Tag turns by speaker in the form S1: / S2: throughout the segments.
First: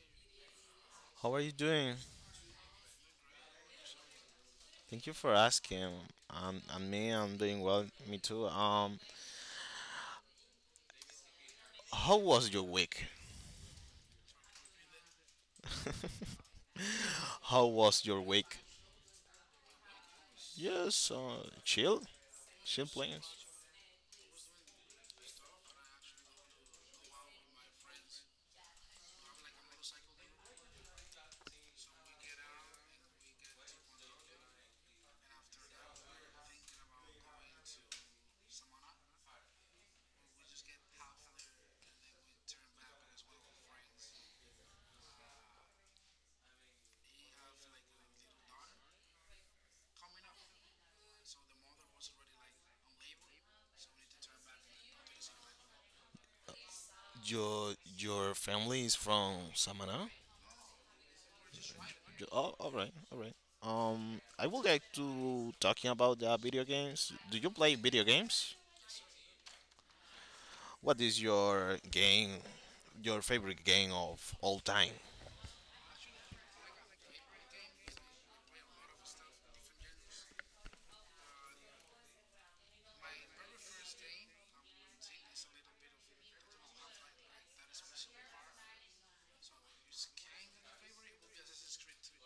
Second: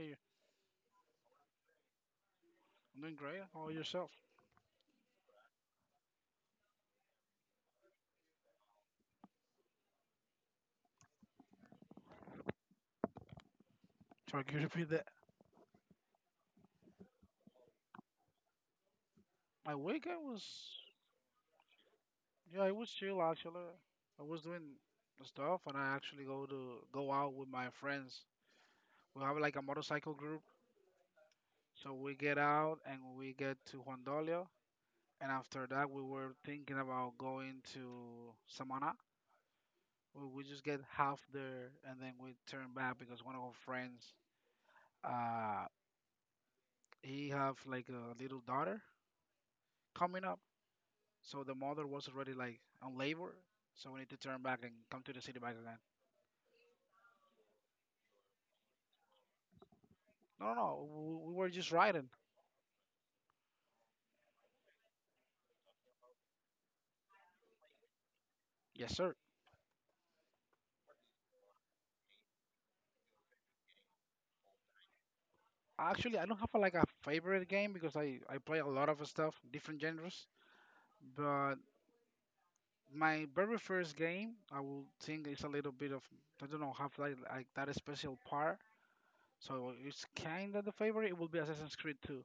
S1: hey,
S2: How are you doing?
S1: I'm doing great. How about yourself?
S2: Thank you for asking. And me, I'm doing well. Me too. How was your week?
S1: Sorry, could you repeat that?
S2: How was your week?
S1: My weekend was,
S2: Yes, chill,
S1: yeah, it
S2: chill
S1: was chill
S2: plans.
S1: actually. I was doing stuff, and I actually go to go out with my friends. We have like a motorcycle group, so we get out and we get to Juan Dolio, and after that we were thinking about going to Samana. We just get half there and then we turn back because one of our friends, uh, he have like a little daughter coming up. So the mother was already like on labor, so we need to turn back and come to the city back again.
S2: Your your family is from Samana.
S1: No, no, no, we were just riding.
S2: Oh, all right, all right. I would like to talking about the video games. Do you play video games?
S1: Yes, sir.
S2: What is your favorite game of all time?
S1: Actually, I don't have like a favorite game because I play a lot of stuff, different genres. But my very first game, I will think is a little bit of I don't know, have like that special part. So it's kind of the favorite. It will be Assassin's Creed 2.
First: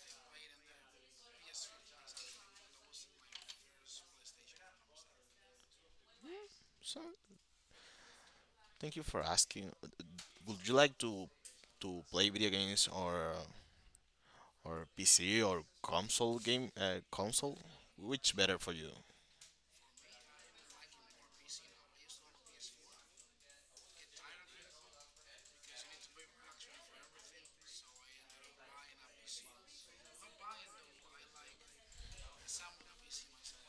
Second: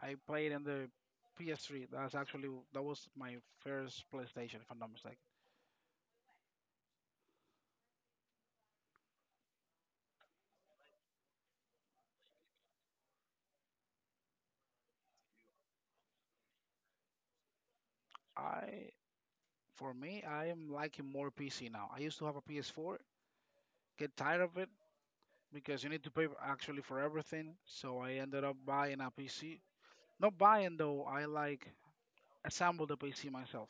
S1: I played on the PS3. That was my first PlayStation, if I'm not mistaken.
S2: So thank you for asking. Would you like to play video games, or PC or console game, console? Which better for
S1: I
S2: you?
S1: For me, I am liking more PC now. I used to have a PS4, get tired of it because you need to pay actually for everything. So I ended up buying a PC. Not buying though, I like assemble the PC myself.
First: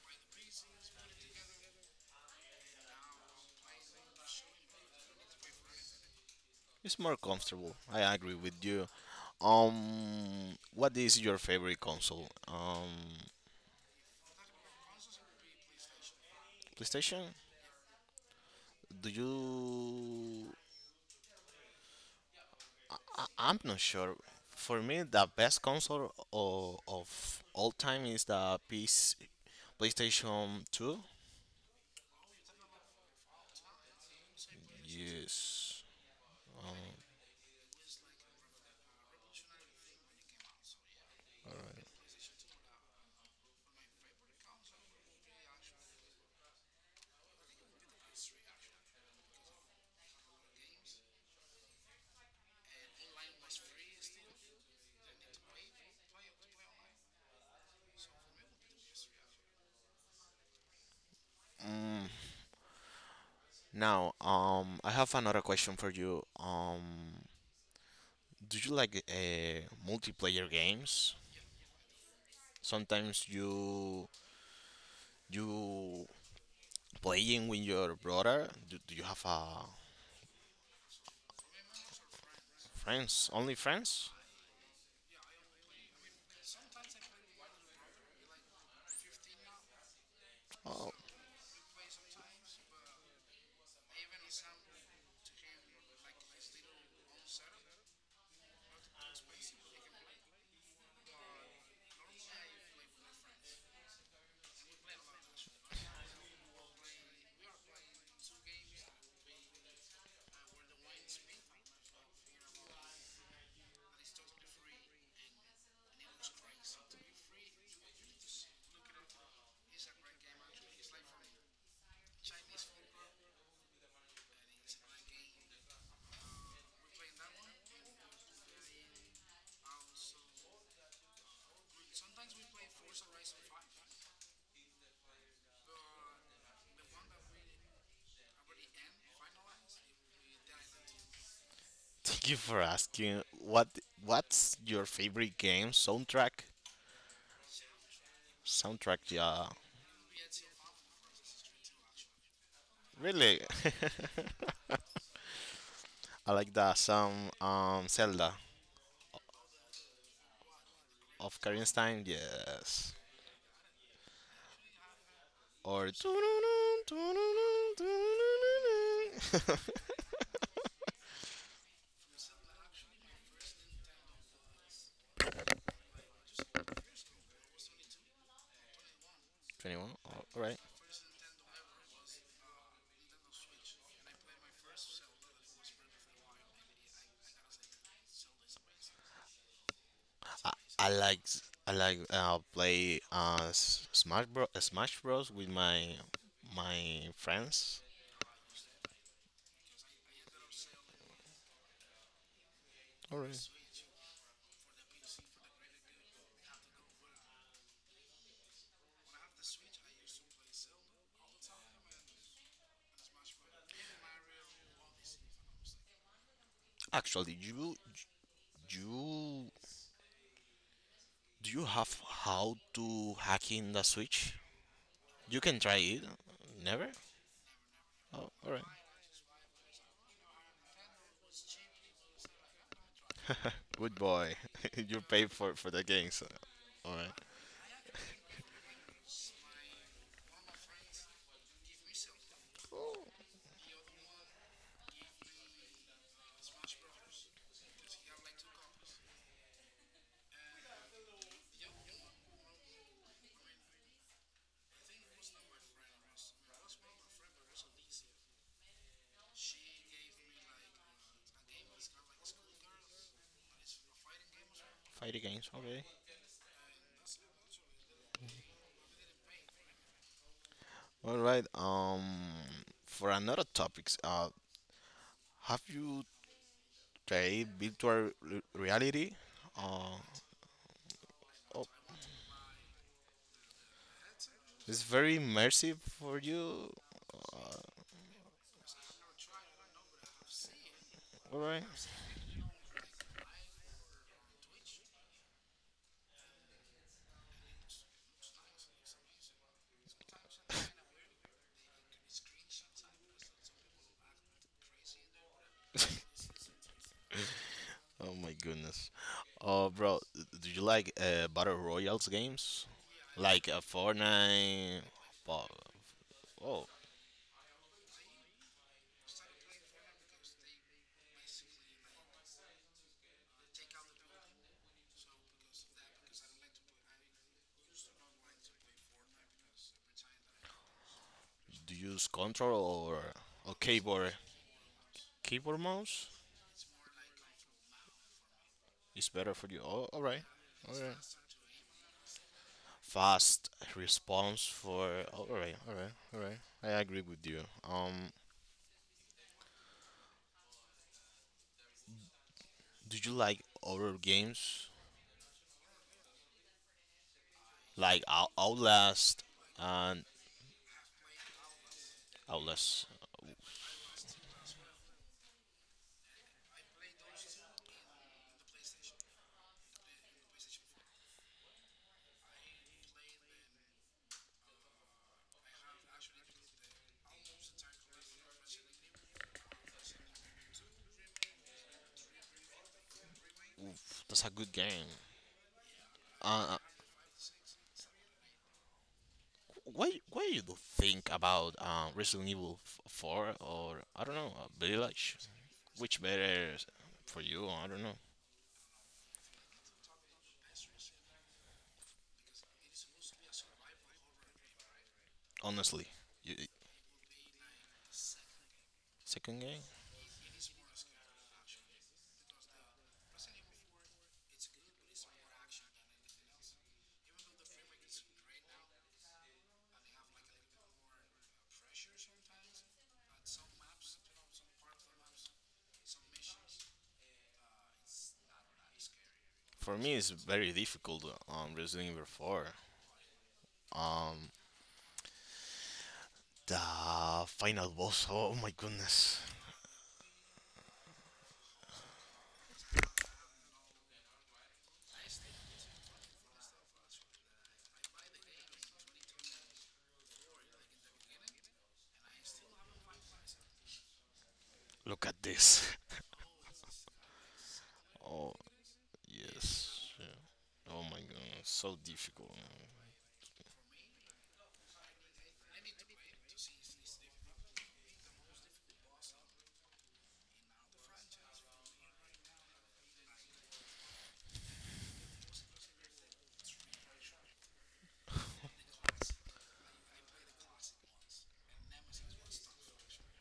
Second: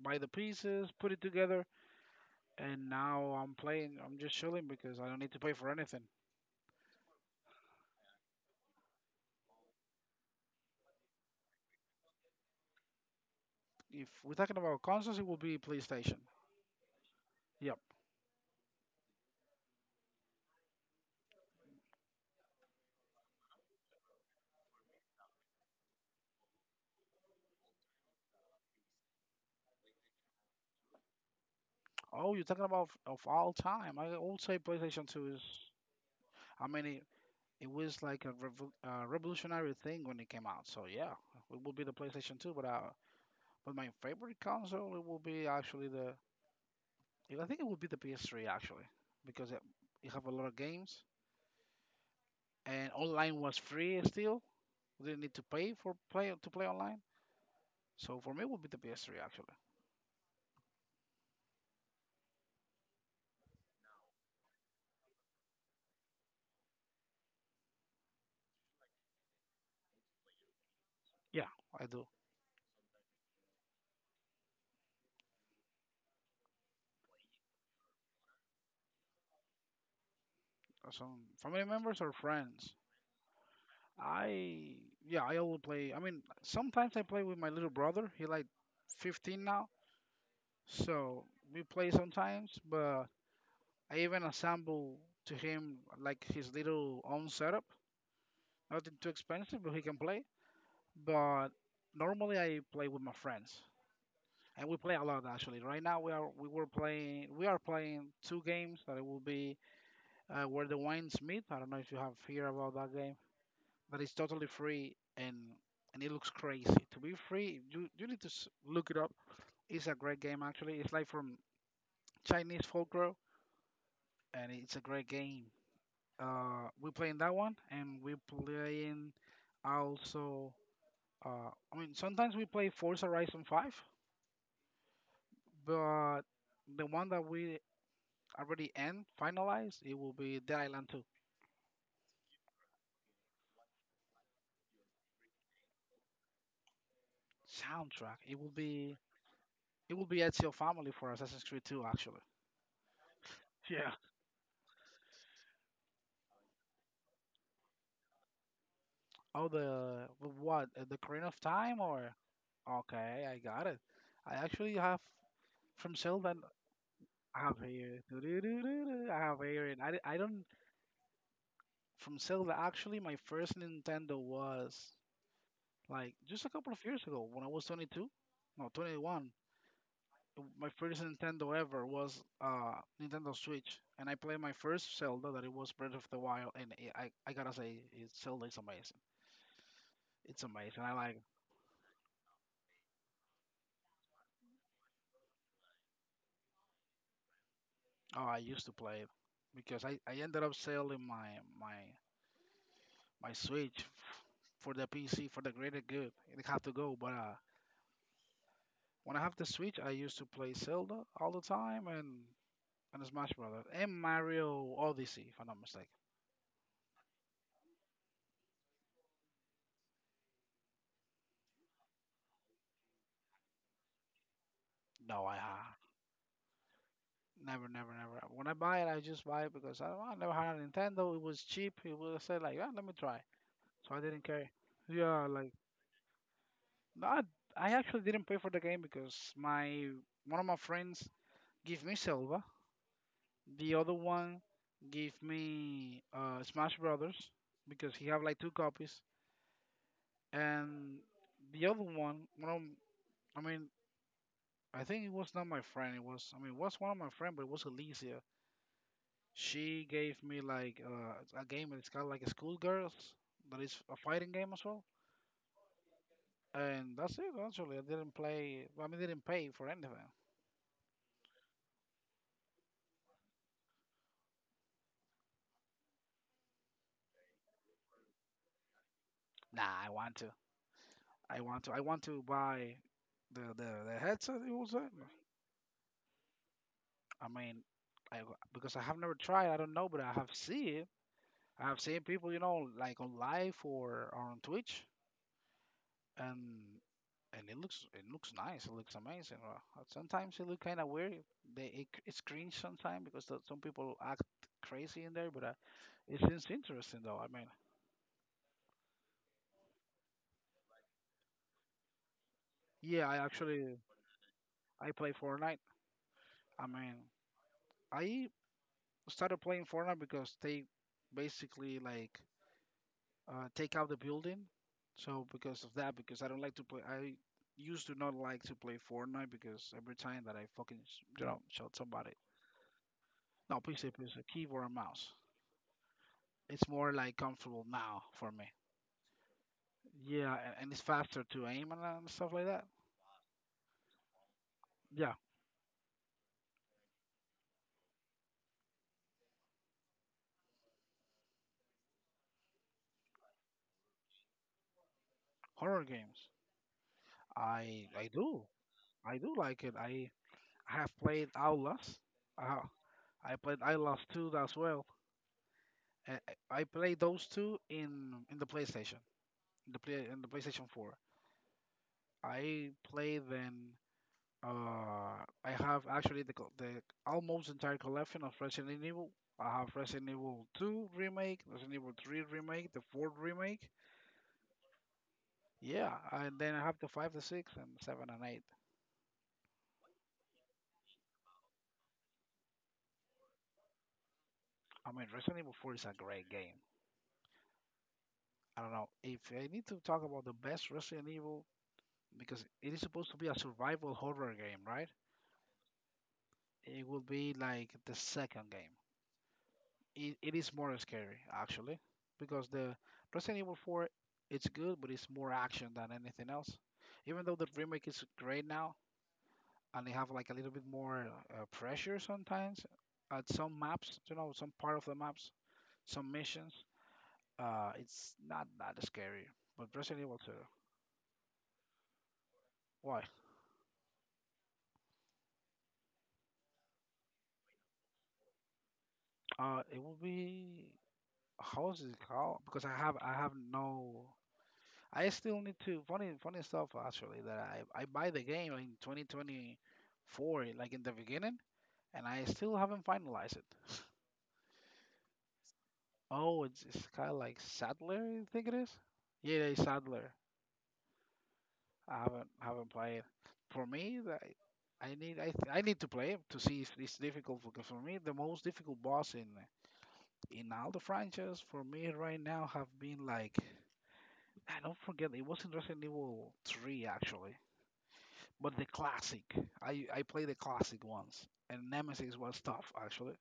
S1: Buy the pieces, put it together, and now I'm playing. I'm just chilling because I don't need to pay for anything.
S2: It's more comfortable. I agree with you. What is your favorite console?
S1: If we're talking about consoles, it will be PlayStation.
S2: PlayStation?
S1: Yep.
S2: Do you? I'm not sure. For me, the best console of all time is the PC, PlayStation Two.
S1: Oh, you're talking about of all time. I would say PlayStation 2 is.
S2: Yes.
S1: I
S2: Um,
S1: mean, it was like a revolutionary thing when it came out. So yeah, it will be the PlayStation 2, but but my favorite console it will be actually the I think it would be the PS3 actually because it have a lot of games and online was free still. We didn't need to pay for play to play online. So for me, it would be the PS3 actually.
S2: mm, I have another question for you. Do you like multiplayer games?
S1: Yeah, I do.
S2: Sometimes you you playing with your brother. Do you have
S1: Some family members or friends.
S2: friends? Only friends?
S1: I yeah, I always play. I mean, sometimes I play with my little brother. He like 15 now.
S2: Oh,
S1: So we play sometimes, but I even assemble to him like his little own setup. Nothing too expensive, but he can play. But normally I play with my friends, and we play a lot actually. Right now we are playing two games that it will be where the winds meet. I don't know if you have heard about that game. That is totally free and it looks crazy to be free. You need to look it up. It's a great game actually. It's like from Chinese folklore and it's a great game. We're playing that one, and we're playing also. I mean, sometimes we play Forza Horizon 5, but the one that we already end finalized, it will be Dead Island 2.
S2: thank you for asking. What what's your favorite game soundtrack?
S1: Soundtrack, it will be
S2: Soundtrack, yeah.
S1: Ezio Family for Assassin's Creed 2, actually.
S2: Really?
S1: Yeah.
S2: I like the song Zelda
S1: Oh, the what? The Korean of
S2: of Karen's
S1: Time
S2: Time.
S1: or?
S2: Yes.
S1: Okay, I got it. I actually have
S2: Or
S1: from Sylvan. I have here. I have here, and I don't from Zelda. Actually, my first Nintendo was like just a couple of years ago when I was 22, no, 21.
S2: 21. All right.
S1: My first Nintendo ever was Nintendo Switch, and I played my first Zelda that it was Breath of the Wild, and it, I gotta say, Zelda is amazing. It's
S2: I,
S1: amazing.
S2: I
S1: I like.
S2: like I like play S- Smash Bros. Smash Bros. With my my friends.
S1: Oh, I used to play it because I ended up selling my
S2: All
S1: my
S2: right.
S1: Switch for the PC for the greater good. It had to go, but when I have the Switch, I used to play Zelda all the time, and the Smash Brothers and Mario Odyssey, if I'm not mistaken.
S2: Actually, you do you have how to hack in the Switch?
S1: No, I
S2: You
S1: ha
S2: can try it. Never.
S1: never, never, never.
S2: Oh,
S1: When
S2: all
S1: I
S2: right.
S1: buy it, I just buy it because I never had a Nintendo. It was cheap. It was I said like, yeah, let me try. So
S2: Good
S1: I didn't
S2: boy.
S1: care.
S2: You pay
S1: Yeah, like
S2: for the games. All
S1: no,
S2: right.
S1: I actually didn't pay for the game because my one of my friends gave me Silva.
S2: Oh,
S1: The other one gave me Smash Brothers because he have like two copies, and the other one, I mean, I think it was not my friend. It was, I mean, it was one of my friend, but it was Alicia. She gave me like a game. It's kind of like a schoolgirls, that is a fighting game as well.
S2: fighting games. Okay.
S1: And that's it. Actually, I didn't play. I mean, didn't pay for anything.
S2: All right. For another topics, have you played virtual re- reality?
S1: Nah, I
S2: Uh,
S1: want to.
S2: oh,
S1: I want to buy the headset. It was.
S2: it's very immersive for you.
S1: I mean,
S2: Uh,
S1: I because I have never tried. I don't know, but I have seen it.
S2: all right.
S1: I have seen people, you know, like on live or on Twitch, and it looks nice. It looks amazing. Sometimes it look kind of weird. It's cringe sometimes because some people act crazy in there, but it seems interesting though. I mean,
S2: Oh my goodness. Bro, d- do you like battle royals games?
S1: yeah, I
S2: Like
S1: actually
S2: Fortnite?
S1: I play
S2: Oh,
S1: Fortnite.
S2: oh,
S1: I mean, I started playing Fortnite because they basically like take out the building. So because of that, because I don't like to play, I used to not like to play Fortnite because every time that I fucking you know
S2: do
S1: shot
S2: you use
S1: somebody,
S2: control, or
S1: no,
S2: keyboard?
S1: please, a keyboard and mouse.
S2: Keyboard mouse
S1: It's more like comfortable now for me.
S2: is better for you. Oh, all right.
S1: Yeah, and it's faster to aim and, stuff like that.
S2: Fast response for.
S1: Yeah,
S2: All right, all right, all right. I agree with you. Um, do you like horror games
S1: horror games. I
S2: like
S1: I
S2: Out-
S1: do I
S2: Outlast
S1: do like it.
S2: and
S1: I have played Outlast. Uh,
S2: Outlast?
S1: I played Outlast 2 as well. Uh, I played those two in the PlayStation, in the PlayStation 4. I played then. Uh, I have actually the almost entire collection of Resident Evil. I have Resident Evil 2 remake, Resident Evil 3 remake, the fourth remake,
S2: That's a good game.
S1: yeah, and
S2: Uh,
S1: then
S2: uh,
S1: I have the five, the six, and seven and eight.
S2: what do you think about Resident Evil f- Four or I don't know
S1: I mean,
S2: Village?
S1: Resident Evil 4 is a
S2: Which
S1: great
S2: better
S1: game.
S2: for you? I don't know.
S1: I don't know if I need to talk about the best Resident Evil because it is supposed to be a survival horror game, right?
S2: Honestly, you,
S1: It would be like the second game.
S2: second game
S1: It is more scary actually because the Resident Evil 4 it's good, but it's more action than anything else. Even though the remake is great now and they have like a little bit more pressure sometimes at some maps, you know, some part of the maps, some missions. It's not that scary, but
S2: for me
S1: Resident
S2: is
S1: Evil 2.
S2: very difficult um, Resident Evil Four.
S1: Why?
S2: Um, The final boss. Oh my goodness.
S1: It will be how is it called? Because I have no. I still need to funny funny stuff actually that I buy the game in 2024 like in the beginning and I still haven't finalized it.
S2: Look at this.
S1: Oh, it's kind of like Sadler, I
S2: Oh,
S1: think it is. Yeah, yeah, it's
S2: yes.
S1: Sadler.
S2: Yeah. Oh my goodness. So
S1: I haven't
S2: difficult.
S1: haven't played it. For me, that I need to play it to see if it's difficult because for me the most difficult boss in all the franchise for me right now have been like I don't forget it was in Resident Evil 3 actually, but the classic. I played the classic ones, and Nemesis was tough actually.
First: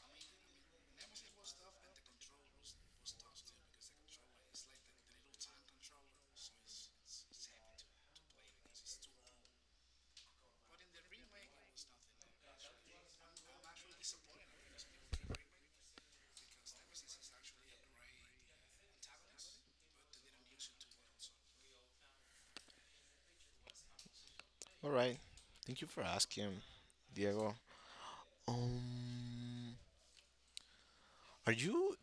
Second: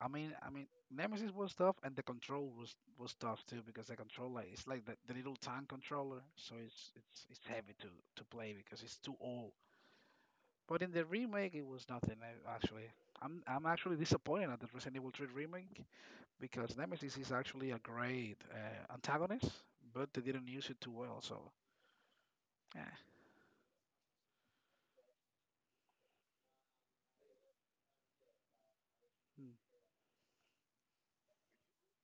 S1: I mean Nemesis was tough, and the control was tough too because the controller it's like the little tank controller, so it's it's heavy to play because it's too old. But in the remake, it was nothing actually. I'm actually disappointed at the Resident Evil 3 remake because Nemesis is actually a great antagonist, but they didn't use it too well. So, eh.
S2: All right. Thank you for asking, Diego.
S1: Hmm.
S2: Um, are you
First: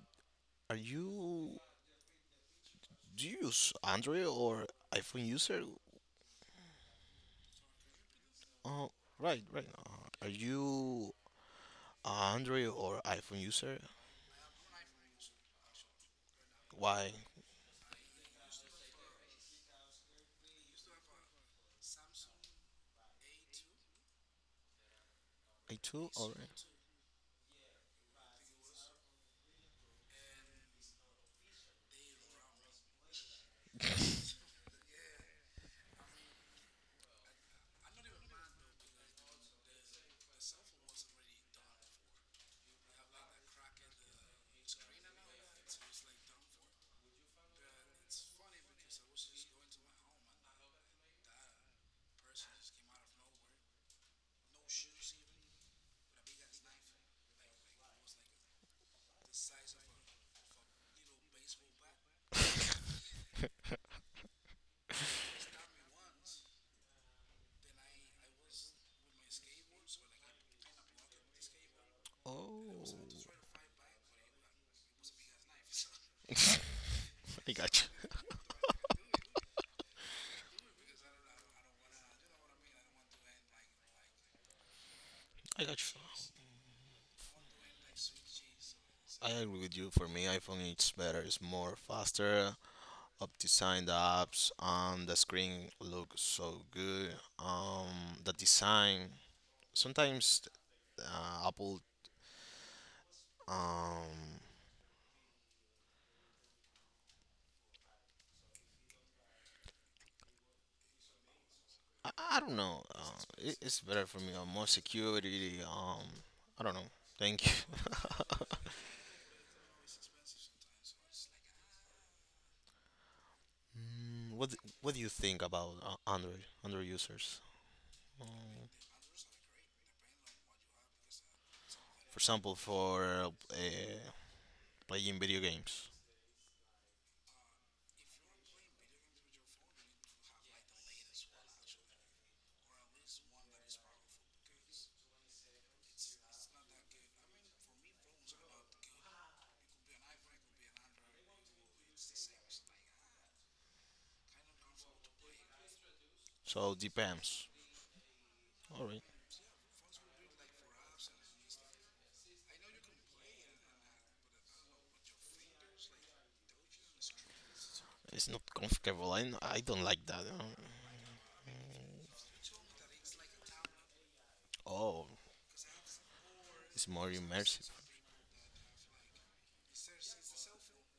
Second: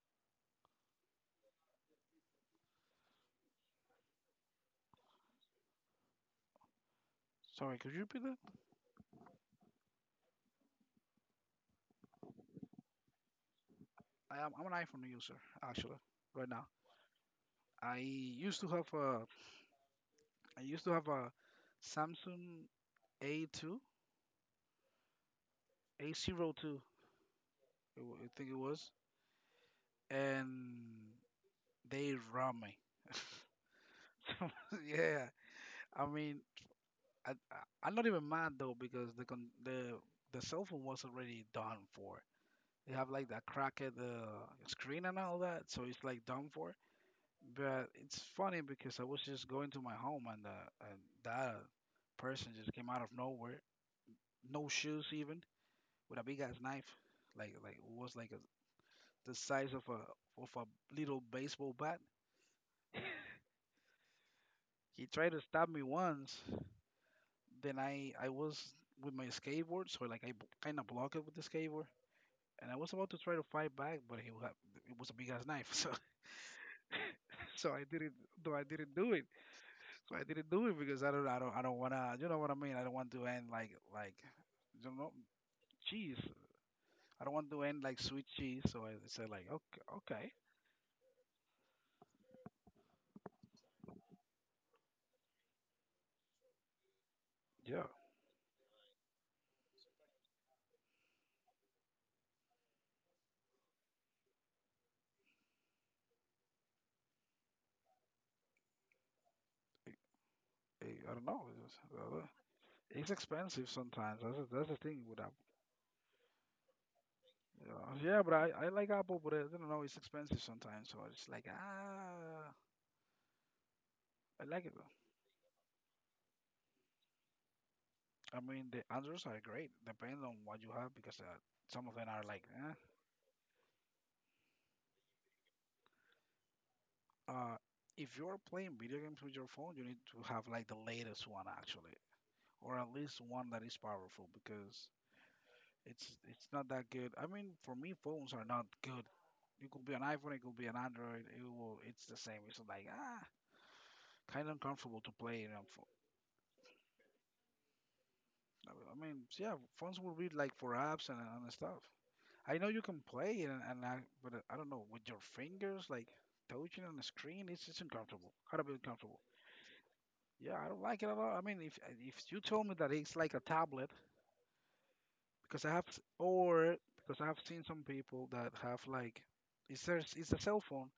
S2: are you Do you use Android or iPhone user?
S1: Sorry, could you repeat that?
S2: Uh, right, right. Are you a Android or iPhone user?
S1: I'm an iPhone user actually right now.
S2: Why?
S1: I used to have a I used to have a Samsung A2,
S2: I too. All right.
S1: A02. I think it was, and they robbed me. So, yeah, I mean, I'm not even mad though because the cell phone was already done for. They have like that crack at the screen and all that, so it's like done for. But it's funny because I was just going to my home and that person just came out of nowhere, no shoes even, with a big ass knife, like it was like the size of a little baseball bat. He tried to stab me once. Then I was with my skateboard, so like I kind of blocked it with the skateboard, and I
S2: Oh,
S1: was about to try to fight back, but it was a big ass knife, so
S2: I
S1: so I
S2: got you.
S1: didn't though I didn't do it. So I didn't do it because I don't wanna. You know what I mean? I don't want to end like, you know,
S2: I got you.
S1: cheese. I don't want to end like sweet cheese. So I said
S2: I
S1: like,
S2: agree with
S1: okay,
S2: you. For me,
S1: okay,
S2: iPhone it's better. It's more faster. Up design the apps. The screen looks so good.
S1: yeah.
S2: The design. Sometimes Apple. Um,
S1: I don't know. It's,
S2: I,
S1: uh,
S2: I don't know.
S1: it's
S2: It,
S1: expensive
S2: it's better for
S1: sometimes.
S2: me.
S1: That's the-
S2: More
S1: that's the thing with apple.
S2: security. I don't know. Thank you.
S1: Yeah, yeah, but I, I like apple, but I don't know. It's expensive sometimes. So it's like ah,
S2: Mm,
S1: I
S2: what d-
S1: like it though.
S2: What do you think about Android Android users?
S1: I mean,
S2: Um,
S1: the Androids are great. Depends on what you have because some of them
S2: for
S1: are like
S2: example,
S1: eh.
S2: for uh, playing video games.
S1: Uh, if you're playing video games with your phone, you need to have like the latest one actually, or at least one that is powerful because it's not that good. I mean, for me, phones are not good. It could be an iPhone, it could be an Android. It's the same. It's like ah, kind of uncomfortable to play it on phone.
S2: So depends. All
S1: I
S2: right.
S1: mean, so yeah, phones will be like for apps and stuff. I know you can play it, and but I don't know with your fingers like touching on the screen. It's
S2: It's
S1: uncomfortable.
S2: not
S1: Gotta be
S2: comfortable.
S1: uncomfortable.
S2: I don't like that.
S1: Yeah, I don't like it at all. I mean, if you told me that it's like a tablet,
S2: Oh,
S1: because I have, s- or
S2: it's more
S1: because I have seen
S2: immersive.
S1: some people that have like, it's a cell phone,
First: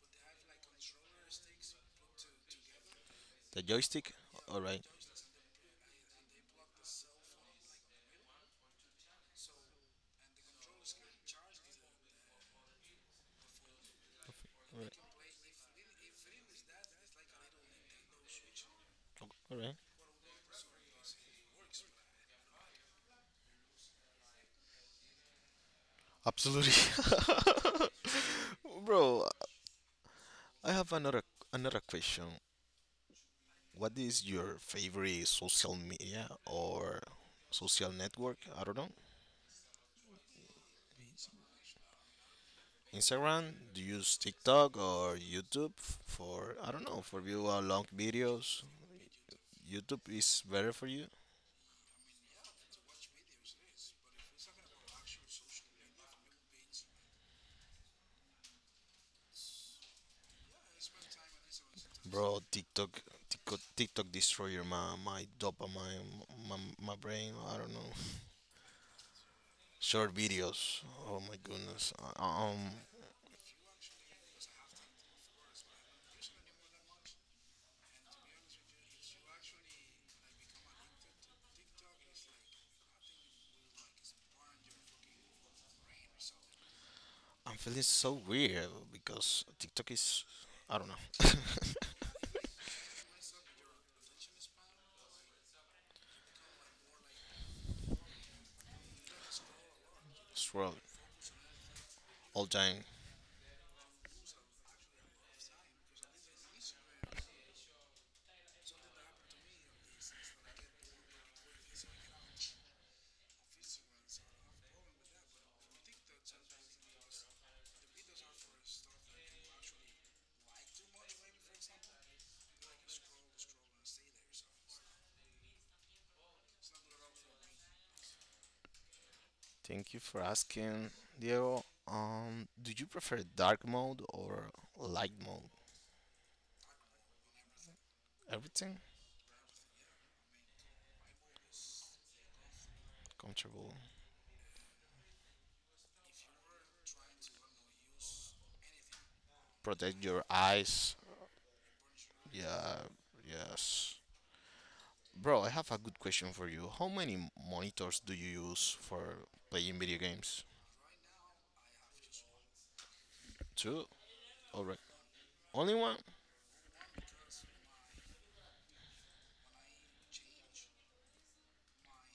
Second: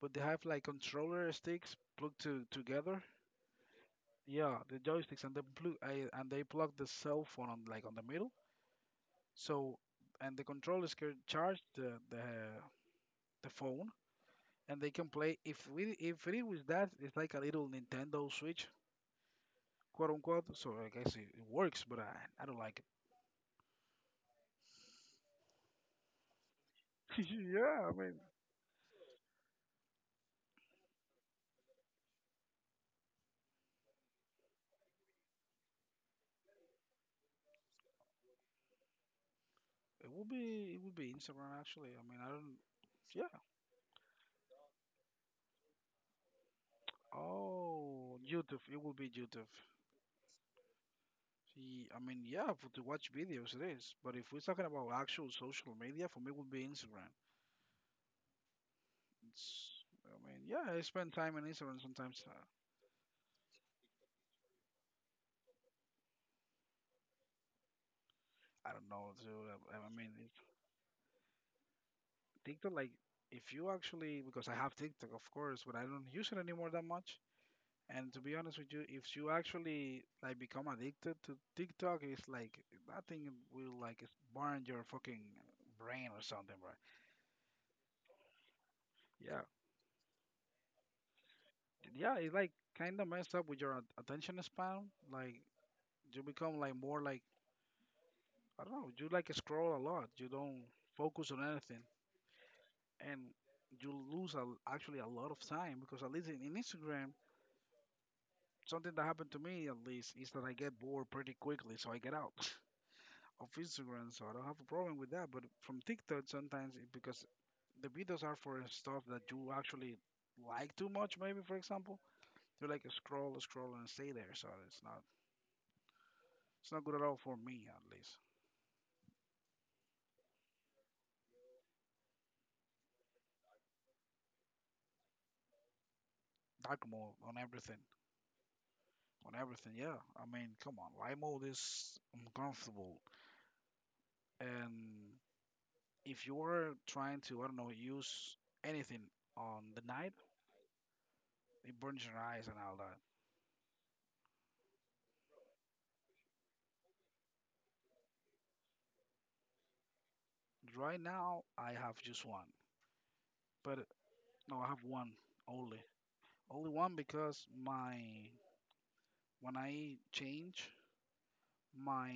S1: but they have like controller sticks plugged to together.
S2: The joystick.
S1: Yeah,
S2: All
S1: the
S2: right.
S1: joysticks and and they plug the cell phone on like on the middle. So, and the controllers can charge the phone, and
S2: All
S1: they
S2: right.
S1: can play. If it was that, it's like a little Nintendo Switch,
S2: All right.
S1: quote unquote. So I guess it, it works, but I don't like it.
S2: Absolutely.
S1: Yeah, I mean,
S2: Bro, I have another another question. What is your favorite social media or social network? I don't know.
S1: it will be Instagram actually. I mean, I don't. Yeah.
S2: Instagram? Do you use TikTok or YouTube for I don't know for view long
S1: Oh, YouTube.
S2: videos?
S1: It will be YouTube.
S2: YouTube is better for you.
S1: Ye- I mean, yeah, for to watch videos it is. But if we're talking about actual social media, for me, it would be Instagram. It's. I mean, yeah, I spend time on Instagram sometimes.
S2: Bro, TikTok, TikTok, TikTok destroyer, my dopamine, my brain. I don't know.
S1: I don't know. Too. I, I mean,
S2: Short
S1: it-
S2: videos. Oh my goodness.
S1: TikTok like if you actually, because I have TikTok of course, but I don't use it anymore that much. And to be honest with you, if you actually like become addicted to TikTok, it's like that thing will like s- burn your fucking brain or something, bro.
S2: I'm feeling so weird
S1: Yeah,
S2: because TikTok is, I don't know,
S1: yeah, it's like kind of messed up with your at- attention span. Like you become like more like I don't know. You like scroll a lot. You don't
S2: swirl
S1: focus on anything,
S2: all time.
S1: and you lose a, actually a lot of time because at least in Instagram, something that happened to me at least is that I get bored pretty quickly, so I get out of Instagram, so I don't have a problem with that. But from TikTok, sometimes it, because the videos are for stuff that you actually like too much, maybe for example, you like scroll, scroll, and stay there. So it's not good at all for me, at least.
S2: Thank you for asking, Diego. Do you prefer dark mode or light mode?
S1: Dark mode on everything,
S2: Everything
S1: on everything. Yeah, I mean, come on, light mode is uncomfortable,
S2: comfortable.
S1: and if you're trying to, I don't know, use anything on the
S2: Protect
S1: night,
S2: your eyes.
S1: it burns your eyes and all
S2: Yeah.
S1: that.
S2: Yes. Bro, I have a good question for you. How many m- monitors do you use for playing video games?
S1: Right now, I have just one, but
S2: Two?
S1: no, I
S2: Alright.
S1: have one
S2: Only
S1: only.
S2: one?
S1: Only one because my when I change my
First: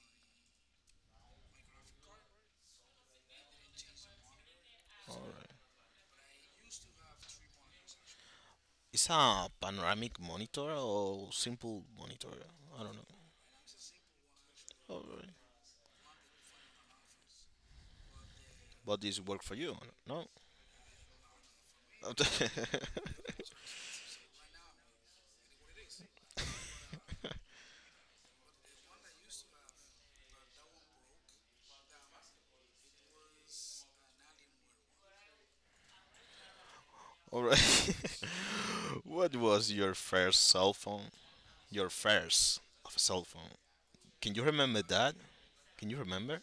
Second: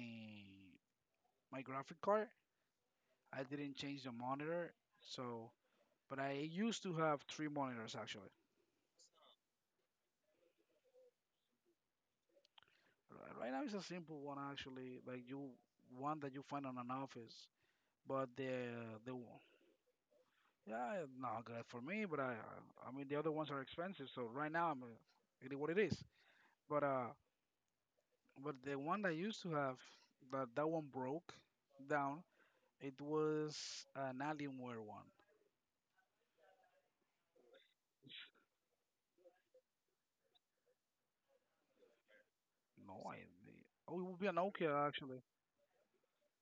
S1: my graphic card, I didn't change the monitor. So,
S2: Alright.
S1: but I used to have three monitors actually.
S2: Is a panoramic monitor or simple monitor? I don't know.
S1: R- Right now it's a simple one actually, like
S2: Alright.
S1: you one that you find on an office. But
S2: But
S1: the
S2: this work
S1: one-
S2: for you? No?
S1: yeah, not good for me. But I I mean the other ones are expensive. So right now I'm it is what it is. But uh, but the one I used to have that one broke down. It was an Alienware one.
S2: Alright. What was your first cell phone? Your first
S1: No, I.
S2: cell phone.
S1: Oh, it would be a
S2: Can you remember
S1: Nokia
S2: that?
S1: actually.
S2: Can you remember?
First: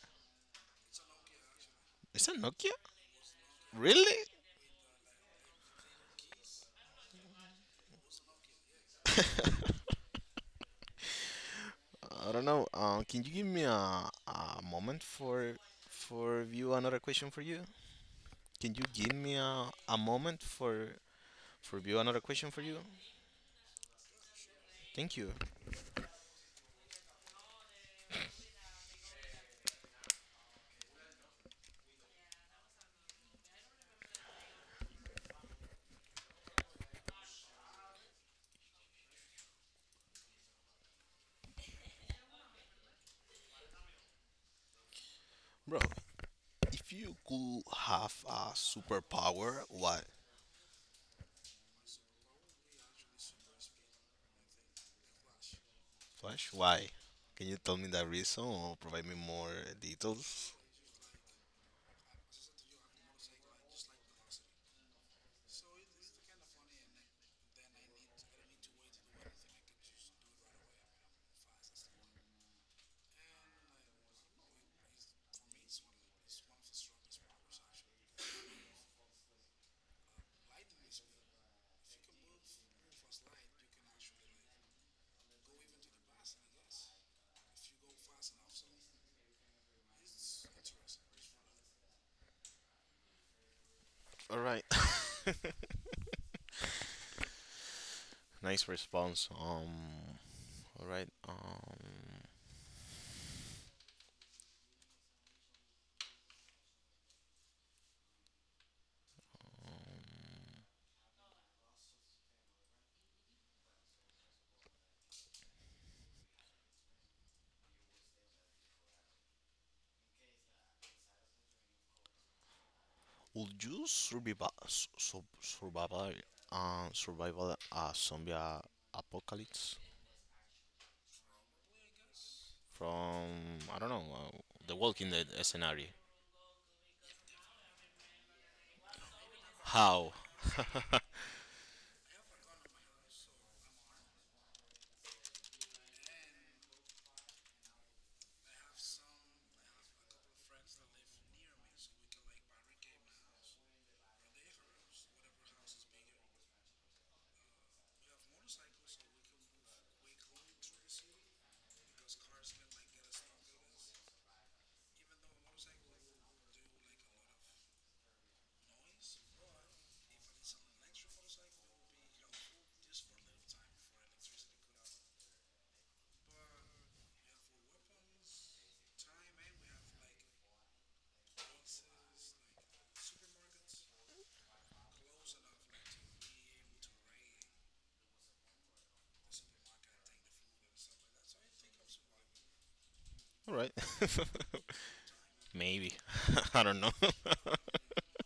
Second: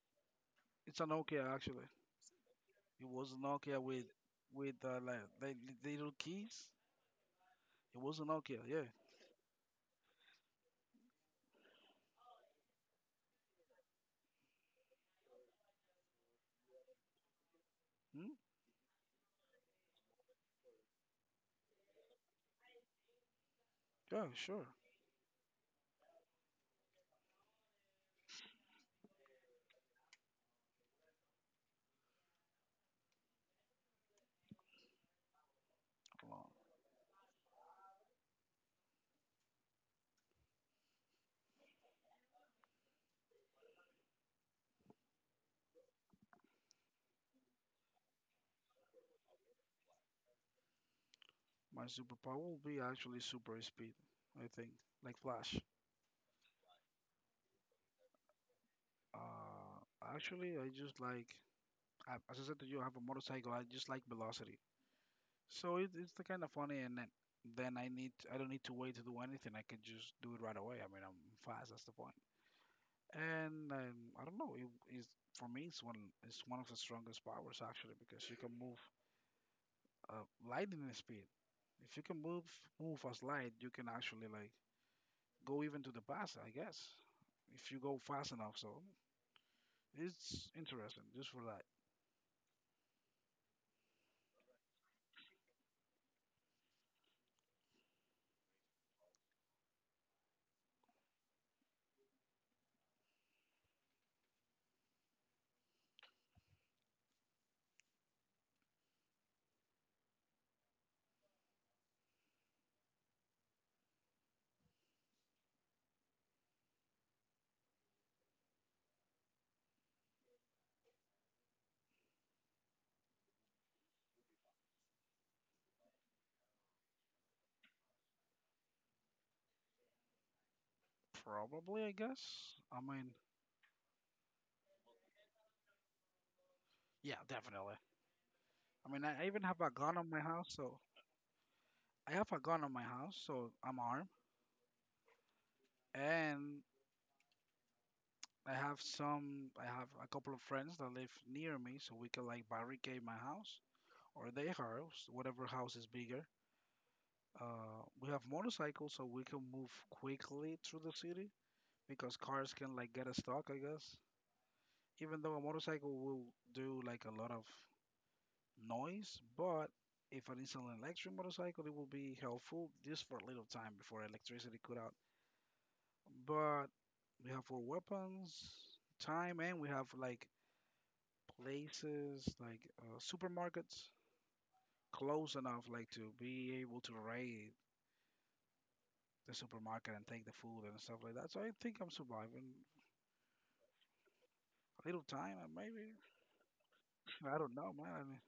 S1: It's a Nokia actually.
S2: Is that Nokia?
S1: It was a Nokia
S2: Really?
S1: with little keys. It was a Nokia. Yeah.
S2: I don't know. Can you give me a moment for view another question for you?
S1: Hmm?
S2: Can you give me a moment for view another question for you?
S1: Yeah. Sure.
S2: Thank you,
S1: Hold on.
S2: bro. If you could have a superpower, what?
S1: My superpower will be actually super speed. I think like Flash.
S2: Flash? Why? Can you tell me the reason or provide me more
S1: Uh,
S2: details?
S1: Actually, I just like as I said to you, I have a motorcycle. I just like velocity. So it's the kind of funny, and then I don't need to wait to do anything. I can just do it right away. I mean, I'm fast. That's the point. And I don't know. It is for me. It's one. It's one of the strongest powers actually because you can move lightning speed. If you can move as light, you can actually like go even to the past. I guess if you go fast enough. So it's interesting just for that.
S2: All right. Nice response. All right. Would you survive su- survive a- survive a zombie a- apocalypse
S1: Probably, I guess. I mean,
S2: from I don't know the Walking Dead scenario?
S1: yeah, definitely. I mean, I even have a gun on
S2: How?
S1: my house, so I have a gun on my house, so I'm armed, and I have some. I have a couple of friends that live near me, so we can like barricade my house or their house, whatever house is bigger. We have motorcycles, so we can move quickly through the city because cars can like get us stuck, I guess. Even though a motorcycle will do like a lot of noise, but if it is an electric motorcycle, it will be helpful just for a little time before electricity cut out. But we have for weapons, time, and we have like places like supermarkets close enough like to be able to raid the supermarket and take the food and stuff like that. So I think I'm surviving
S2: All right,
S1: a little time, and maybe
S2: maybe I don't know.
S1: I don't know, man. I mean,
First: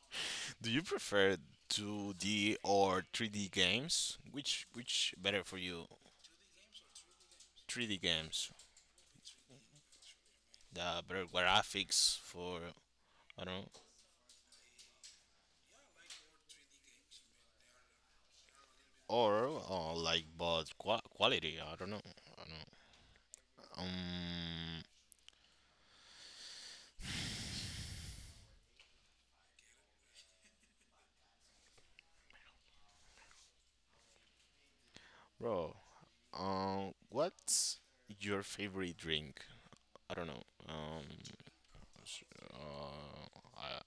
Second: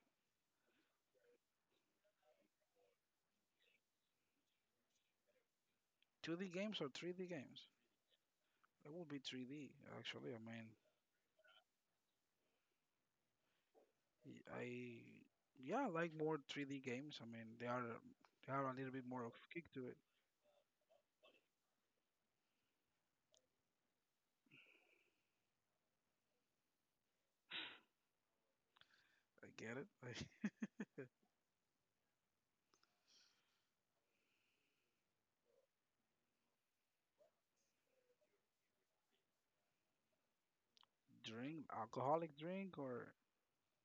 S2: Do you prefer 2D or 3D games? Which better for you?
S1: 2D games or 3D games?
S2: 3D games,
S1: It will be 3D actually. I mean,
S2: the better graphics for I don't know
S1: y- I yeah, I like more 3D games. I mean, they are a little bit more of
S2: or
S1: kick to it.
S2: like but qua quality. I don't know. I don't know. Um,
S1: I get it. I
S2: bro. What's your favorite drink? I don't know.
S1: drink alcoholic drink or
S2: Uh, I,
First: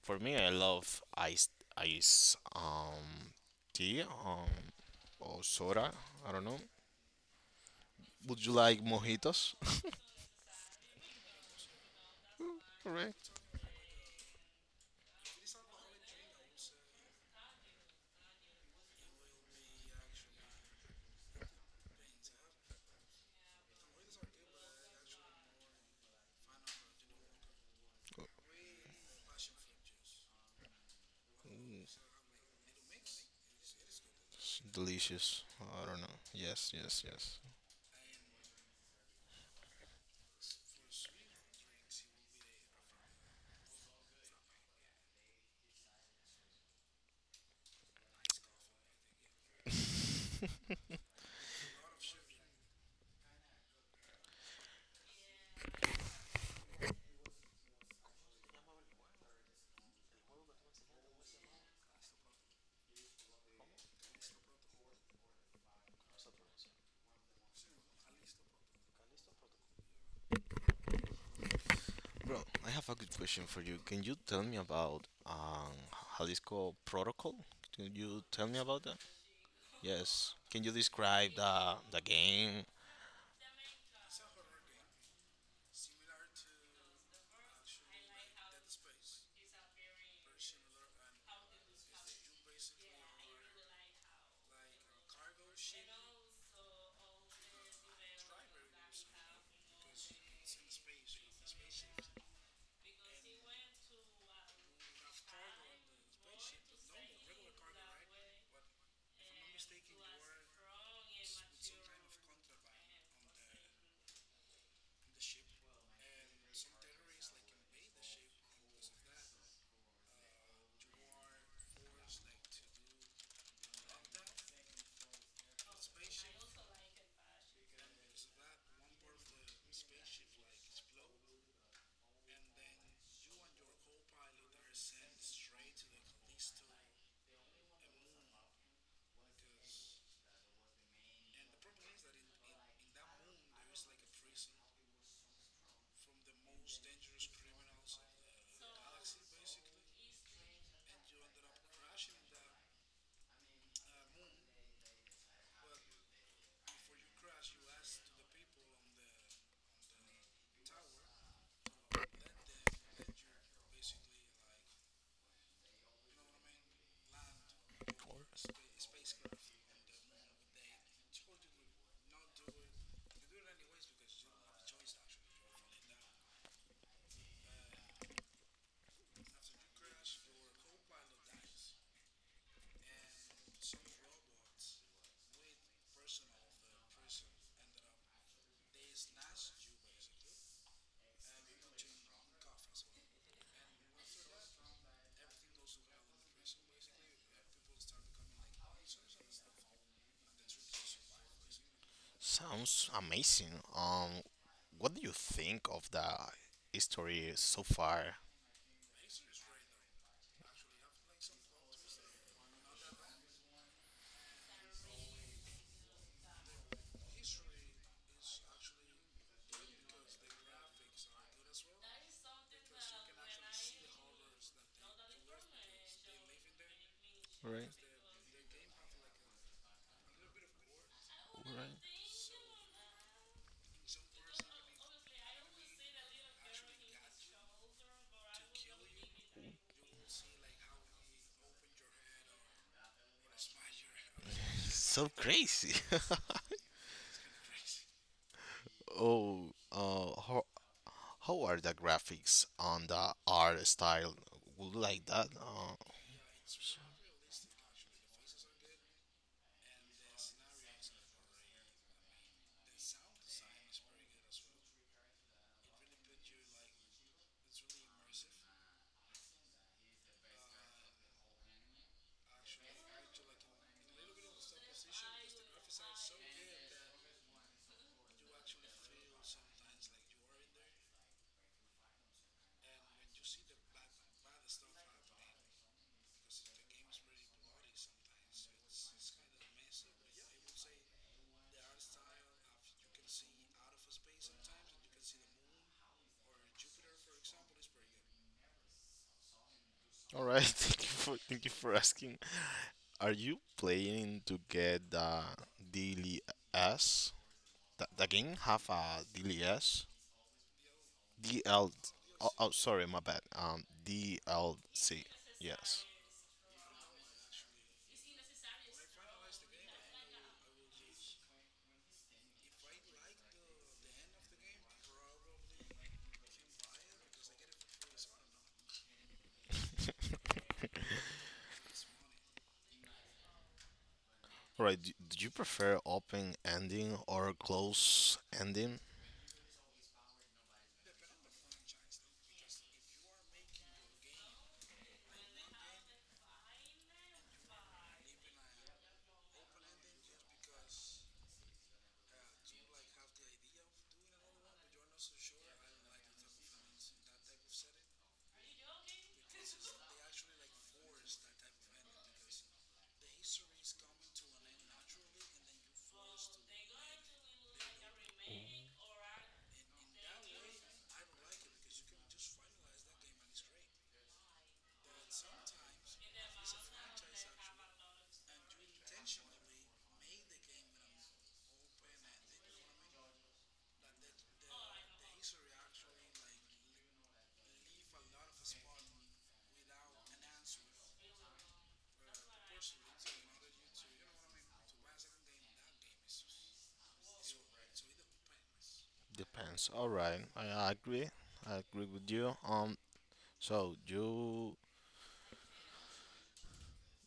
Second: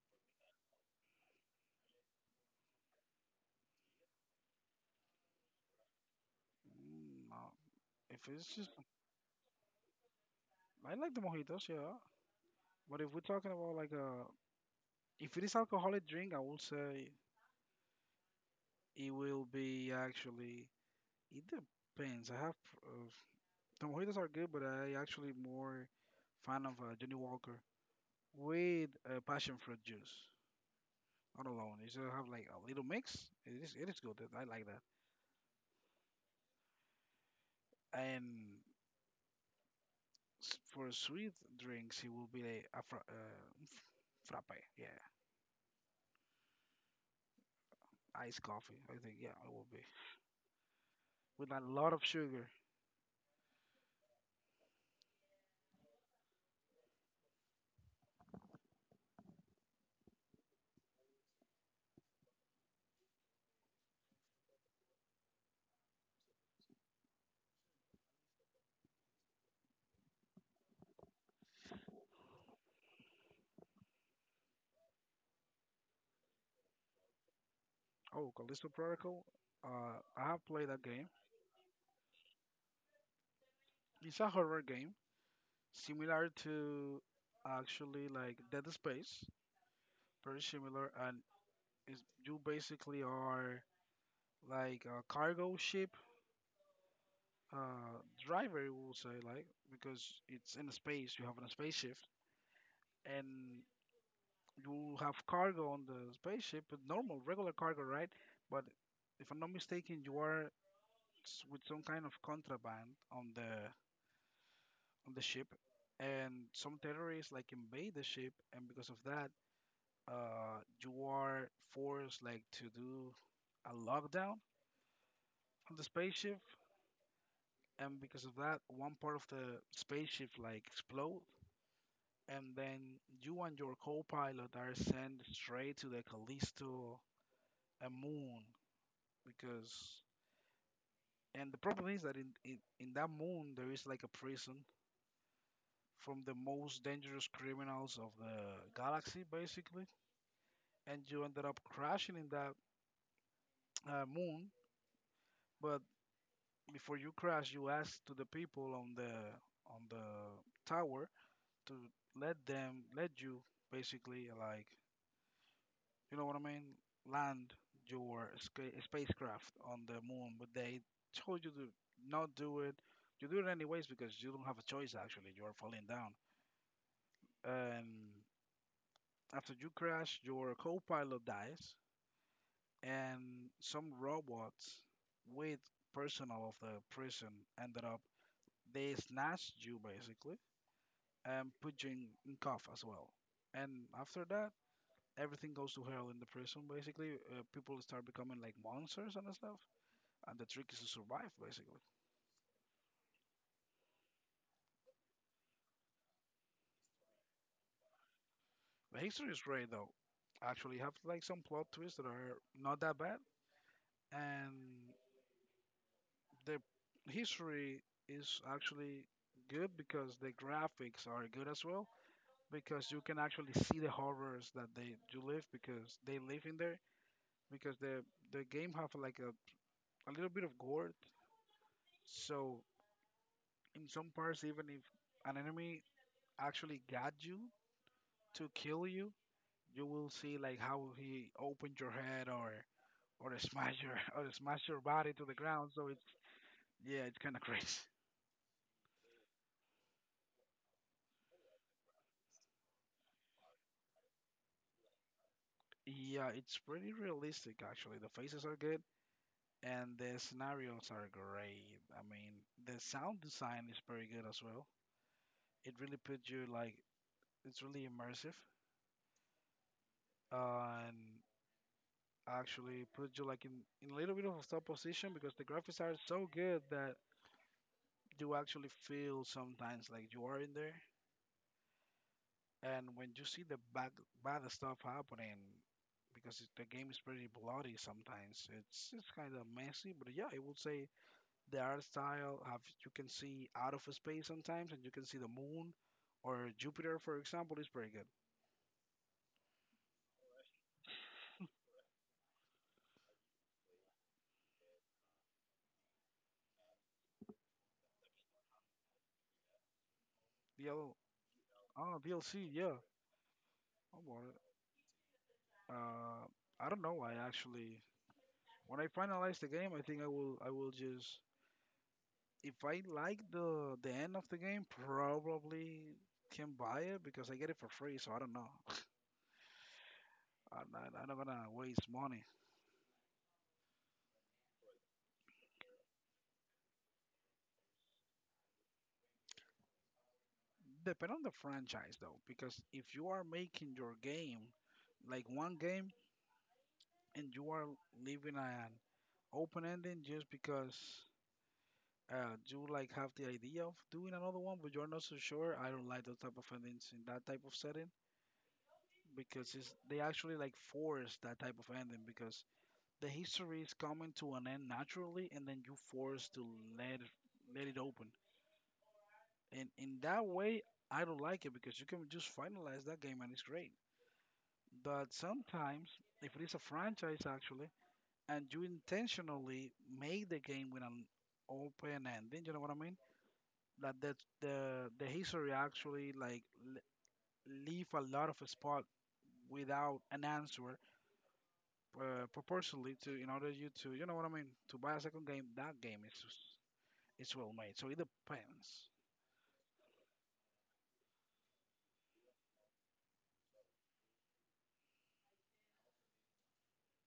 S2: for me, I love iced ice tea or soda. I don't know.
S1: mm, no. If
S2: Would
S1: it's
S2: you
S1: just,
S2: like mojitos?
S1: I like the mojitos, yeah. But if we're
S2: Correct.
S1: talking about like a, if it is alcoholic drink, I will say it will be actually. It depends. I have uh, the mojitos are good, but I actually more fan of Johnny Walker with passion fruit juice. Not alone.
S2: Ooh,
S1: It's have like a little mix.
S2: it's
S1: It is good. I like that.
S2: delicious. I don't know. Yes, yes, yes.
S1: And s- for sweet drinks, it will be a frappe. Yeah, iced coffee. I think yeah, it will be, with a lot of sugar.
S2: Bro, I have a good question for you. Can you tell me about Jalisco Protocol? Can you
S1: Oh,
S2: tell me
S1: Callisto
S2: about that?
S1: Protocol. I
S2: Yes.
S1: have
S2: Can
S1: played
S2: you
S1: that game.
S2: describe the game?
S1: It's a horror game, similar to actually like Dead Space. Very similar, and is you basically are like a cargo ship driver, we will say, like because it's in space. You have a spaceship, and you have cargo on the spaceship, but normal, regular cargo, right? But if I'm not mistaken, you are s- with some kind of contraband on the on the ship, and some terrorists like invade the ship, and because of that, you are forced like to do a lockdown on the spaceship, and because of that, one part of the spaceship like explode, and then you and your co-pilot are sent straight to the Callisto, a moon, because and the problem is that in that moon there is like a prison from the most dangerous criminals of the galaxy, basically, and you ended up crashing in that moon. But before you crash, you asked to the people on the tower to let them let you basically like you know what I mean land your sca- spacecraft on the moon, but they told you to not do it. You do it anyways because you don't have a choice. Actually, you are falling down, and after you crash, your co-pilot dies, and some robots with personnel of the prison ended up they snatched you basically and put you in cuff as well. And after that, everything goes to hell in the prison basically. People start becoming like monsters and stuff, and the trick is to survive basically.
S2: Sounds amazing. What do you think of the history so far?
S1: The history is great though. Actually, you have like some plot twists that are not that bad, and the history is actually good because the graphics are good as well because you can actually see the horrors that they you live because they live in there
S2: All right,
S1: because the game have like a little bit of gore
S2: all right.
S1: so in some parts even if an enemy actually got you to kill you you will see like how he opened your head or smash your or smash your
S2: So
S1: body to the ground
S2: crazy.
S1: so it's yeah it's kind of crazy
S2: Oh, how are the graphics on the art style? Would you like that?
S1: yeah it's pretty realistic actually. The faces are good and the scenarios are great. I mean, the sound design is very good as well. It really puts you like it's really immersive and actually puts you like in a little bit of a tough position because the graphics are so good that you actually feel sometimes like you are in there. And when you see the bad stuff happening, because the game is pretty bloody sometimes, it's kind of messy. But yeah, I would say the art style have you can see out of space sometimes and you can see the moon or Jupiter for example is pretty good.
S2: All right. Thank you for asking. Are you planning to get the DLS? Th- game have a DLS?
S1: DL
S2: DL.
S1: oh
S2: Oh,
S1: DLC,
S2: oh,
S1: yeah.
S2: sorry, my bad.
S1: I want it.
S2: DLC. Yes.
S1: Uh I don't know. I actually when I finalize the game I think I will just if I like the end of the game probably can buy it because I get it for free so I don't know. I'm not gonna waste money.
S2: All right. Do you prefer open ending or close ending?
S1: Depend on the franchise though, because if you are making your game like one game and you are leaving an open ending just because you like have the idea of doing another one, but you're not so sure. I don't like those type of endings in that type of setting because they actually like force that type of ending because the history is coming to an end naturally, and then you force to let it- let it open. And in that way, I don't like it because you can just finalize that game and it's great. But sometimes, if it is a franchise, actually and you intentionally make the game with an open ending. You know what I mean? Like that the history actually like leave a lot of spot without an answer proportionally to in order you to you know what I mean to buy a second game. That game is just- it's well made. So it depends.
S2: Depends. All right. I agree. I agree with you. So you,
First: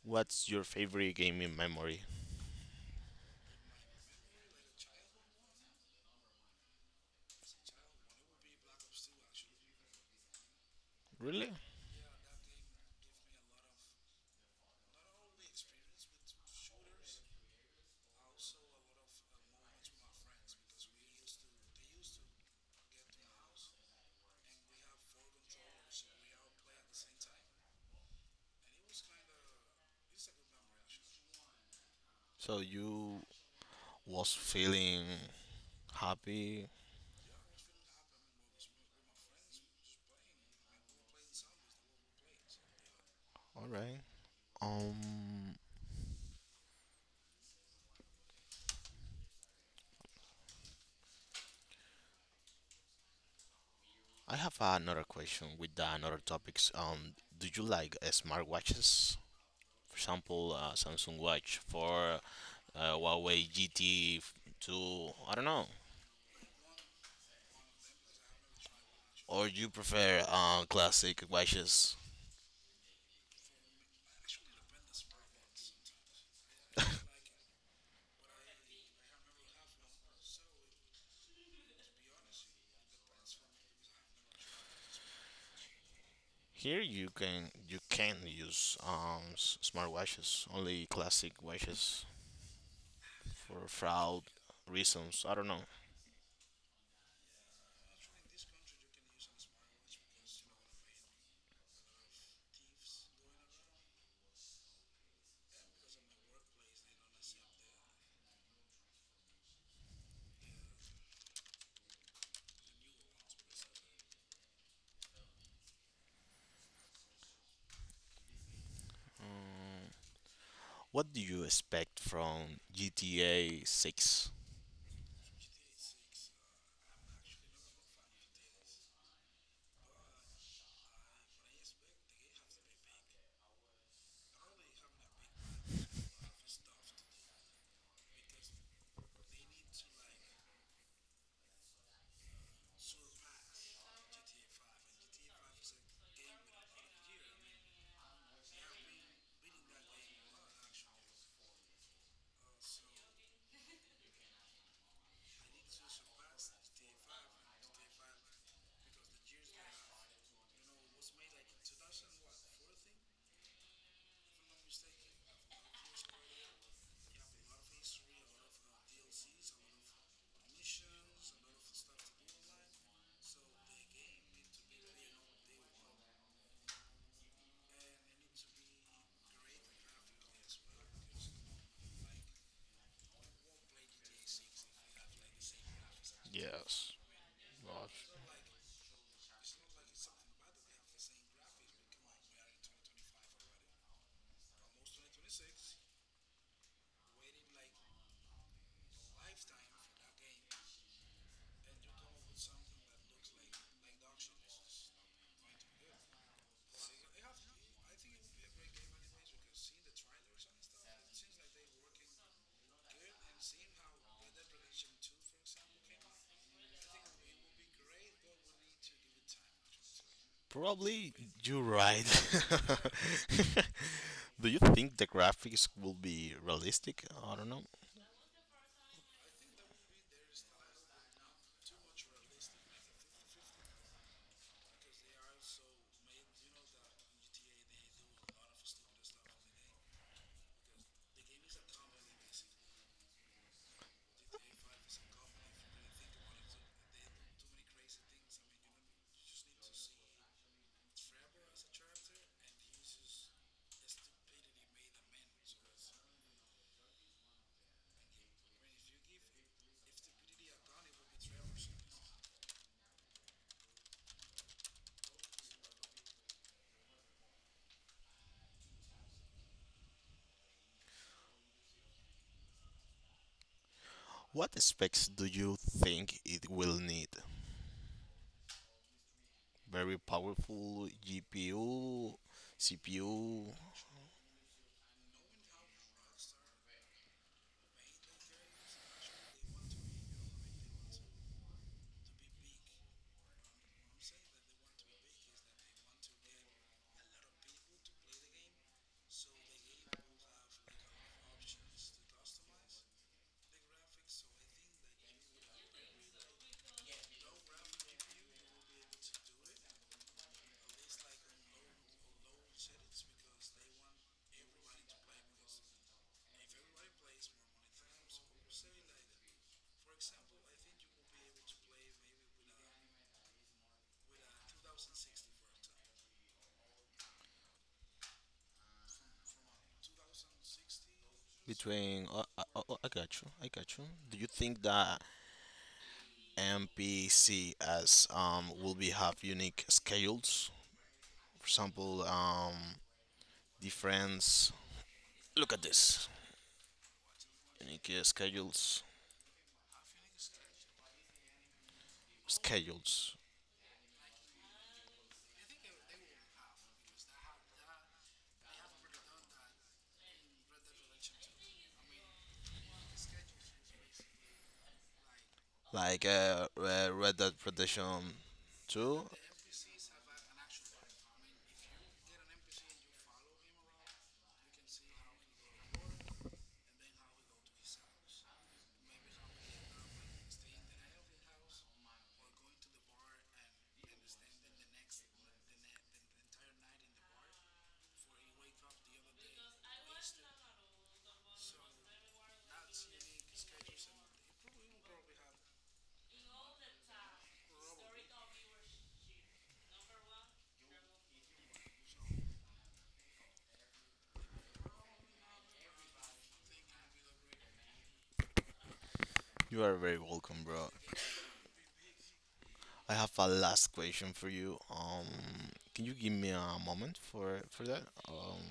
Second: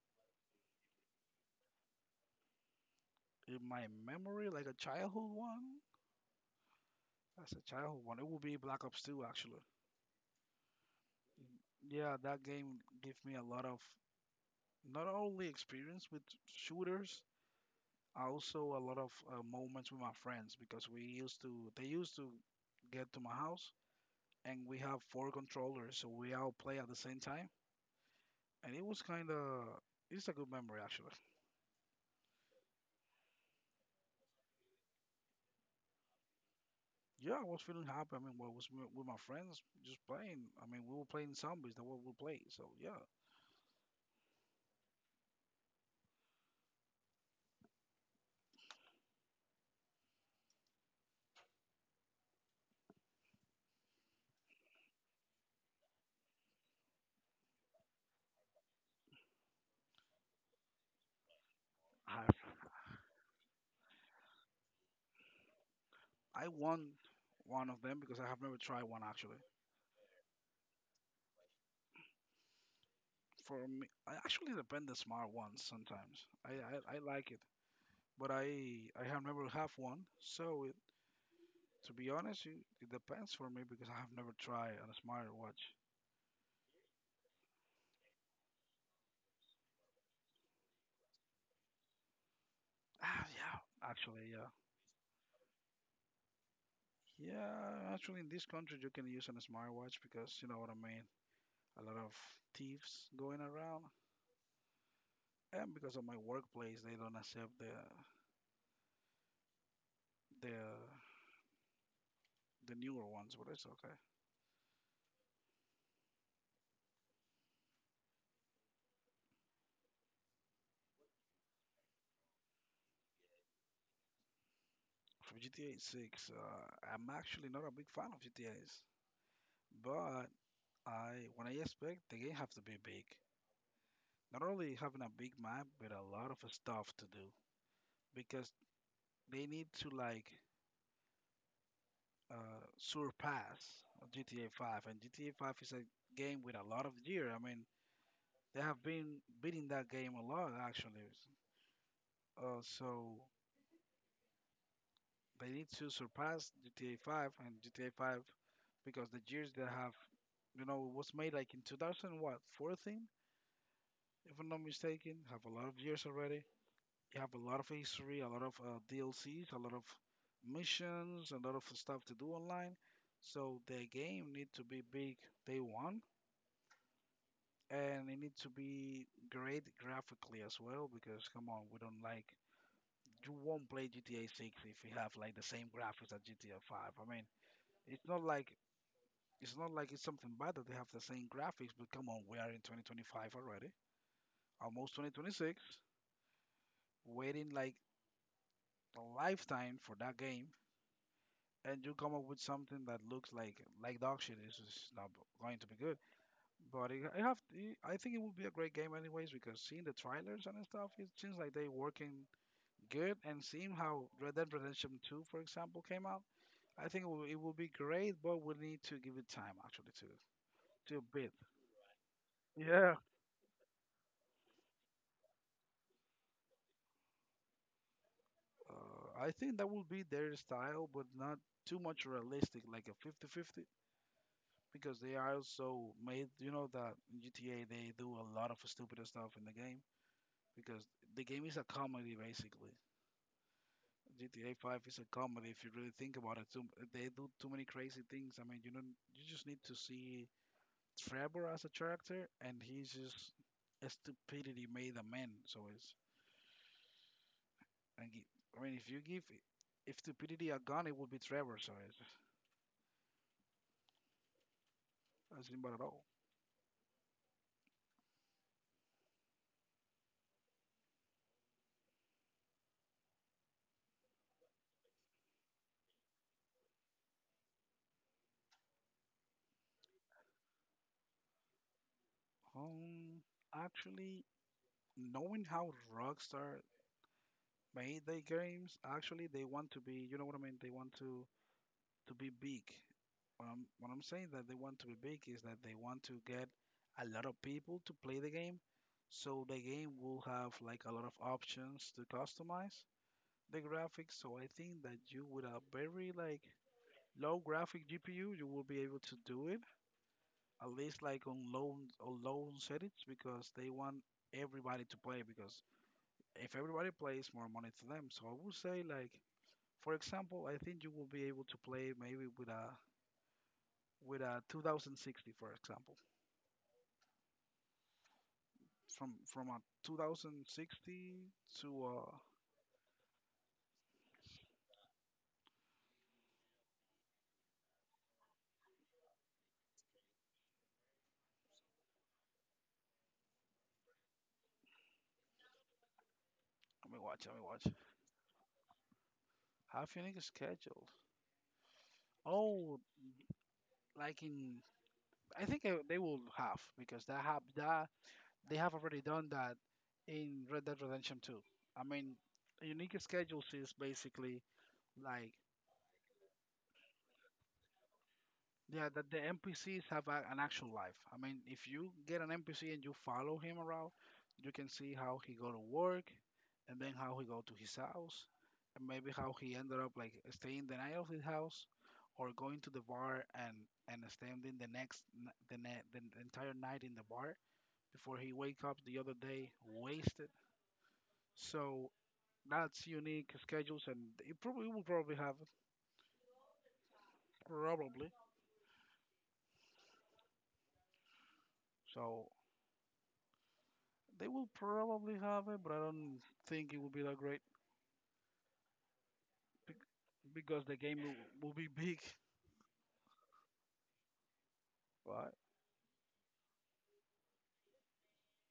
S2: what's your favorite game in memory?
S1: In my memory, like as a childhood one. It would be Black Ops 2 actually.
S2: Really?
S1: Yeah, that game gave me a lot of not only experience with shooters. Also, a lot of moments with my friends because they used to get to my house and we have four controllers, so we all play at the same time. And it was kind of, it's a good memory actually.
S2: So you was feeling happy.
S1: Yeah, I was feeling happy. I mean, well, I was with my friends just playing. I mean, we were playing zombies, that what we play. So yeah,
S2: All right. Um, I have another question with the another topics. Do you like smartwatches? For example, Samsung Watch for
S1: i
S2: Huawei GT2. I don't know.
S1: I won one of them because I have never tried one actually.
S2: Or you prefer classic watches?
S1: For me, I actually depend the smart ones sometimes. I like it, but I have never have one, so to be honest, it depends for me because I have never tried a smartwatch.
S2: Here you can use s- smartwatches, only classic watches
S1: Ah, yeah,
S2: for fraud
S1: actually, yeah.
S2: reasons. I don't know.
S1: Yeah, actually, in this country, you can use a smartwatch because you know what I mean. A lot of thieves going around, and because of my workplace, they don't accept the the newer ones, but it's okay.
S2: Mm. What do you expect from GTA 6?
S1: For GTA 6, I'm actually not a big fan of GTA's, but I when I expect the game have to be big. Not only having a big map, but a lot of stuff to do. Because they need to like surpass GTA 5, and GTA 5 is a game with a lot of year. I mean, they have been beating that game a lot actually. So they need to surpass GTA 5 and GTA 5 because the years that have, you know, it was made like in 2000 what 14, if I'm not mistaken, have a lot of years already. You have a lot of history, a lot of DLCs, a lot of missions, a lot of stuff to do online. So the game need to be big day one, and it needs to be great graphically as well. Because come on, we don't like you won't play GTA 6 if you have like the same graphics as GTA 5.
S2: Yes.
S1: I mean, it's
S2: Gosh.
S1: not like it's not like it's something bad that they have the same graphics, but come on, we are in 2025 already, almost 2026, waiting like a lifetime for that game and you come up with something that looks like dog shit, it's just not going to be good. But I have, I think it would be a great game anyways because seeing the trailers and stuff, it seems like they're working good. And seeing how Red Dead Redemption 2, for example, came out, I think it will be great. But we need to give it time actually to
S2: Probably
S1: build.
S2: you're right.
S1: Yeah,
S2: Do you think the graphics will be realistic? I don't know.
S1: I think that will be their style, but not too much realistic, like a 50-50, because they are also made. You know that in GTA they do a lot of stupid stuff in the game, because the game is a comedy basically. GTA 5 is a comedy if you really think about it. Too, they do too many crazy things. I mean, you know, you just need to see Trevor as a character, and he's just a stupidity made a man. So and he- I mean, if you give if stupidity a gun, it would be Trevor. So it's that's about at all.
S2: What specs do you think it will need? Very powerful GPU,
S1: Um,
S2: CPU.
S1: Actually, knowing how Rockstar made their games, actually they want to be. You know what I mean? They want to be big. What I'm saying that they want to be big is that they want to get a lot of people to play the game, so the game will have like a lot of options to customize the graphics. So I think that you with a very like low graphic GPU, you will be able to do it at least like on low settings because they want everybody to play because if everybody plays, more money to them. So I would say like for example, I think you will be able to play maybe with a 2060, for example, from a 2060 to
S2: Between, I got you. I got you. Do you think that MPCs will be have unique schedules? For example, difference. Look at this
S1: let me watch, let me watch.
S2: unique schedules.
S1: Half unique schedule. Oh,
S2: Schedules
S1: like in I think they will have because that have that they have already done that in Red Dead Redemption 2. I mean, unique schedules is basically like
S2: like Red Dead Redemption
S1: yeah,
S2: Two.
S1: that the NPCs have an actual life. I mean, if you get an NPC and you follow him around, you can see how he go to work, and then how he go to his house, and maybe how he ended up like staying the night of his house, or going to the bar and spending the next the entire night in the bar before he wake up the other day wasted. So that's unique schedules, and it probably will probably have it, probably. So they will probably have it, but I don't think it will be that great
S2: You are
S1: bec-
S2: very welcome,
S1: because
S2: bro.
S1: will be big.
S2: I have a last question for you.
S1: But
S2: Can you give me a moment for that? Um,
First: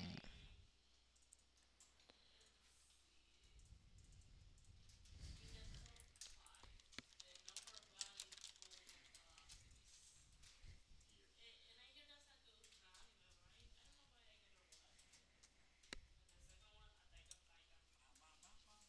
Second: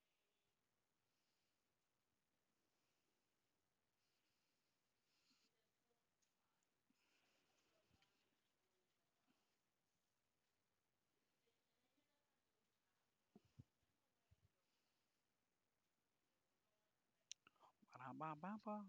S1: ba-dum-bam-bam-bam.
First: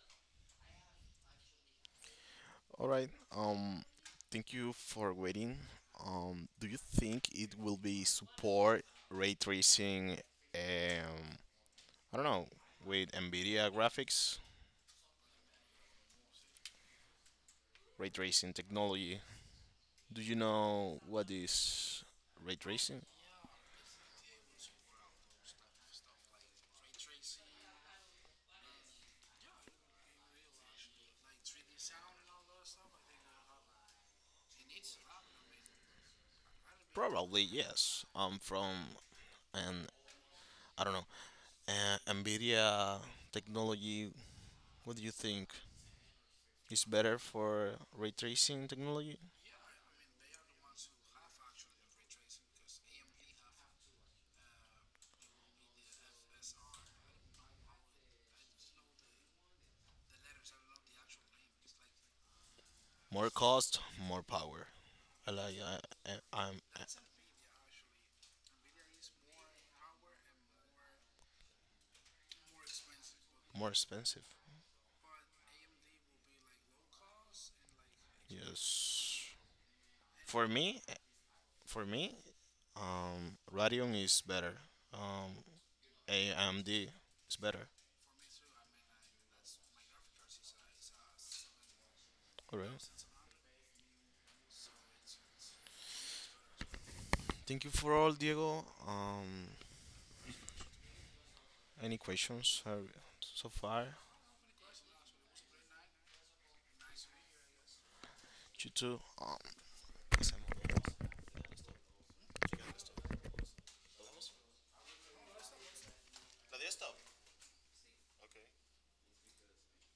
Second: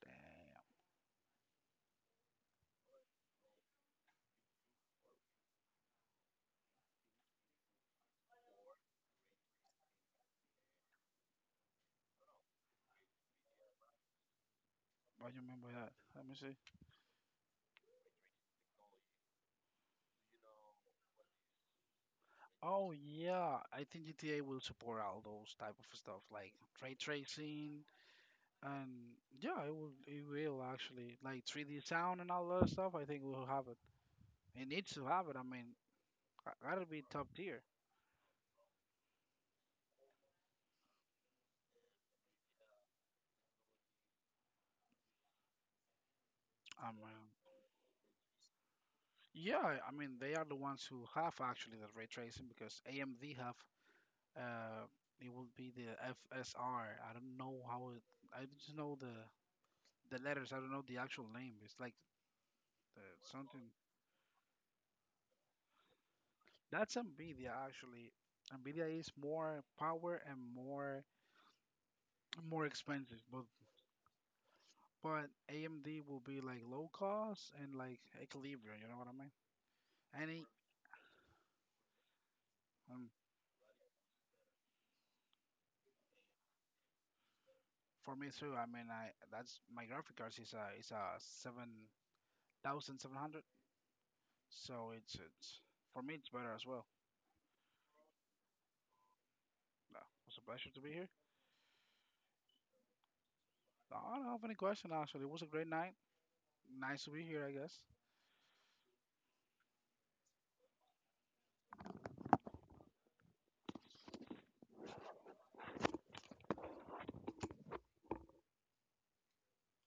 S1: Damn,
S2: All right. Um, thank you for waiting. Do you think it will be support ray tracing? Um, I don't know, with NVIDIA graphics,
S1: I remember that. Let me see.
S2: ray tracing technology. Do you know what is ray
S1: Oh
S2: tracing?
S1: yeah, I think GTA will support all those type of stuff like ray tracing and yeah, it will actually like 3D sound and all that stuff. I think we'll have it. It needs to have it. I mean, I gotta be top
S2: Probably
S1: tier.
S2: yes. I from an I don't know, NVIDIA technology. What do you think is
S1: I mean,
S2: better for ray tracing technology?
S1: yeah, I mean they are the ones who have actually the ray tracing because AMD have uh it will be the FSR. I don't know how it, I just know the letters. I don't know the actual name. It's like uh,
S2: More
S1: something
S2: cost, more power. I like I I'm
S1: that's NVIDIA actually. NVIDIA is more power and more expensive, but
S2: more expensive.
S1: but AMD will be like low cost and like equilibrium. You know what I mean?
S2: Yes.
S1: Any
S2: For me, for me,
S1: um,
S2: Radeon is better. Um, AMD is better.
S1: for me too. I mean I that's my graphic cards is a seven
S2: All right.
S1: thousand seven hundred. So it's for me it's better as well.
S2: Thank you for all, Diego.
S1: No, it was a pleasure to be here.
S2: Any questions so far?
S1: No, I don't have any question actually. It was a great night. Nice to be here, I guess.
S2: You too.